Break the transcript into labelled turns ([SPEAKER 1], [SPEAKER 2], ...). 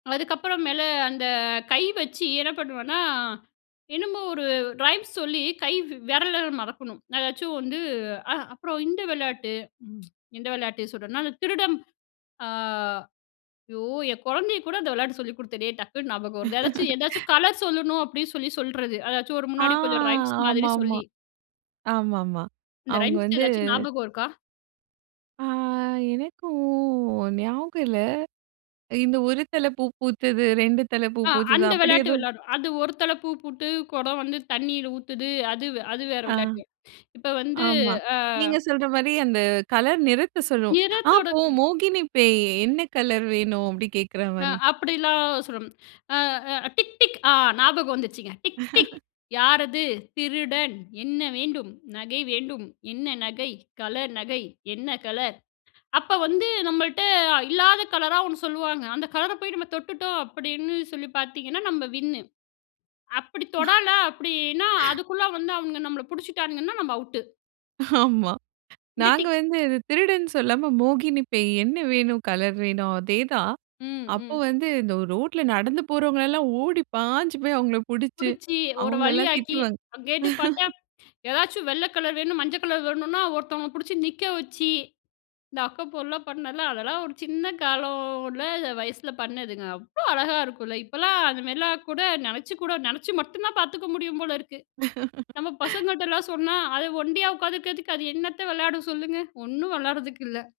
[SPEAKER 1] அதுக்கப்பறம் மேல அந்த கை வச்சு என்ன பண்ணுவேன்னா, என்னமோ ஒரு ரைம்ஸ் சொல்லி கை வ் விரல மடக்கணும். ஏதாச்சும் வந்து, அ அப்புறம் இந்த விளையாட்டு இந்த விளையாட்டு சொல்றன்னா, அந்த திருடன் அ ஐயோ! என் கொழந்தைய கூட அந்த விளையாட்டு சொல்லிக் குடுத்தனே! டக்குனு ஞாபகம் வருது ஏதாச்சும், ஏதாச்சும் கலர் சொல்லணும் அப்பிடின்னு சொல்லி சொல்லுறது. ஏதாச்சும் ஒரு
[SPEAKER 2] ஆ.
[SPEAKER 1] முன்னாடி கொஞ்சம் ரைம்ஸ்
[SPEAKER 2] ஆமா,
[SPEAKER 1] மாதிரி
[SPEAKER 2] ஆமா.
[SPEAKER 1] சொல்லி.
[SPEAKER 2] ஆமா, ஆமா.
[SPEAKER 1] இந்த
[SPEAKER 2] அவுங்க
[SPEAKER 1] ரைம்ஸ்
[SPEAKER 2] வந்து
[SPEAKER 1] எதாச்சும் ஞாபகம் இருக்கா?
[SPEAKER 2] ஆ, எனக்கும் ஞாபகம் இல்ல. இந்த ஒரு தல பூ பூத்தது 2 தல பூ
[SPEAKER 1] ஆ,
[SPEAKER 2] பூத்தது,
[SPEAKER 1] அந்த
[SPEAKER 2] அப்பிடி
[SPEAKER 1] விளையாட்டு
[SPEAKER 2] எதுவும்
[SPEAKER 1] விளையாடுவோம். அது ஒரு தல பூ போட்டு குடம் வந்து தண்ணீயில ஊத்துது அது, அது வேற
[SPEAKER 2] அ,
[SPEAKER 1] விளையாட்டு. இப்ப வந்து
[SPEAKER 2] ஆமா.
[SPEAKER 1] அ
[SPEAKER 2] நீங்க சொல்றமாரி அந்த கலர் நிறத்த சொல்லும். ஆ
[SPEAKER 1] நிறத்தோட
[SPEAKER 2] போ மோகினி பேய்! என்ன கலர் வேணும்? அப்பிடி
[SPEAKER 1] அ,
[SPEAKER 2] கேட்கிறமாரி.
[SPEAKER 1] அப்பிடிலாம் [unintelligible] அ அ டிக், டிக் ஆ ஞாபகம் வந்துச்சுங்க. டிக், டிக் யாரது, திருடன். என்ன வேண்டும்? நகை வேண்டும். என்ன நகை? கலர் நகை. என்ன கலர்? அப்ப வந்து நம்மள்ட்ட இல்லாத கலரா ஒண்ணு சொல்லுவாங்க. அந்த கலர போய் நம்ம தொட்டுட்டோம் அப்பிடின்னு சொல்லி பாத்தீங்கன்னா, நம்ம வின் அப்பிடி தொடல அப்பிடின்னா அதுக்குள்ள வந்து அவுங்க நம்மள பிடிச்சிட்டான்னுங்கன்னா, நம்ம அவுட்டு.
[SPEAKER 2] ஆமா.
[SPEAKER 1] இந்த
[SPEAKER 2] நாங்க
[SPEAKER 1] டிக்
[SPEAKER 2] வந்து இது திருடன்னு சொல்லாம, மோகினி பேய் "என்ன வேணும்? கலர் வேணும்." அதே தான்.
[SPEAKER 1] ம்,
[SPEAKER 2] அப்போ
[SPEAKER 1] ம்.
[SPEAKER 2] வந்து இந்த ரோட்ல நடந்து போறவுங்கள எலலாம் ஓடி பாஞ்சு போய் அவுங்கள புடிச்சி,
[SPEAKER 1] பிடிச்சு ஒரு
[SPEAKER 2] அவுங்கலாம்
[SPEAKER 1] வழியாக்கி,
[SPEAKER 2] திட்டுவாங்க.
[SPEAKER 1] அங்க கேட்டப் பாத்தா, ஏதாச்சும் வெள்ள கலர் வேணும், மஞ்சள் கலர் வேணுன்னா ஒருத்தவுங்கள பிடிச்சு நிற்க வச்சி, இந்த அக்கப்போர்லாம் பண்ணல, அதெல்லாம் ஒரு சின்ன காலம்ல வயசுல பண்ணதுங்க. அவ்ளோ அழகா இருக்கும்ல. இப்பலாம் அந்தமாரிலாம் கூட, நினைச்சு கூட, நினைச்சி மட்டும் தான் பாத்துக்க முடியும் போல இருக்கு. நம்ம பசங்கிட்டலாம் சொன்னா, அது ஒன்டியா உக்காந்துருக்கிறதுக்கு அது என்னத்த விளையாட சொல்லுங்க, ஒன்னும் விளையாடறதுக்கு இல்ல.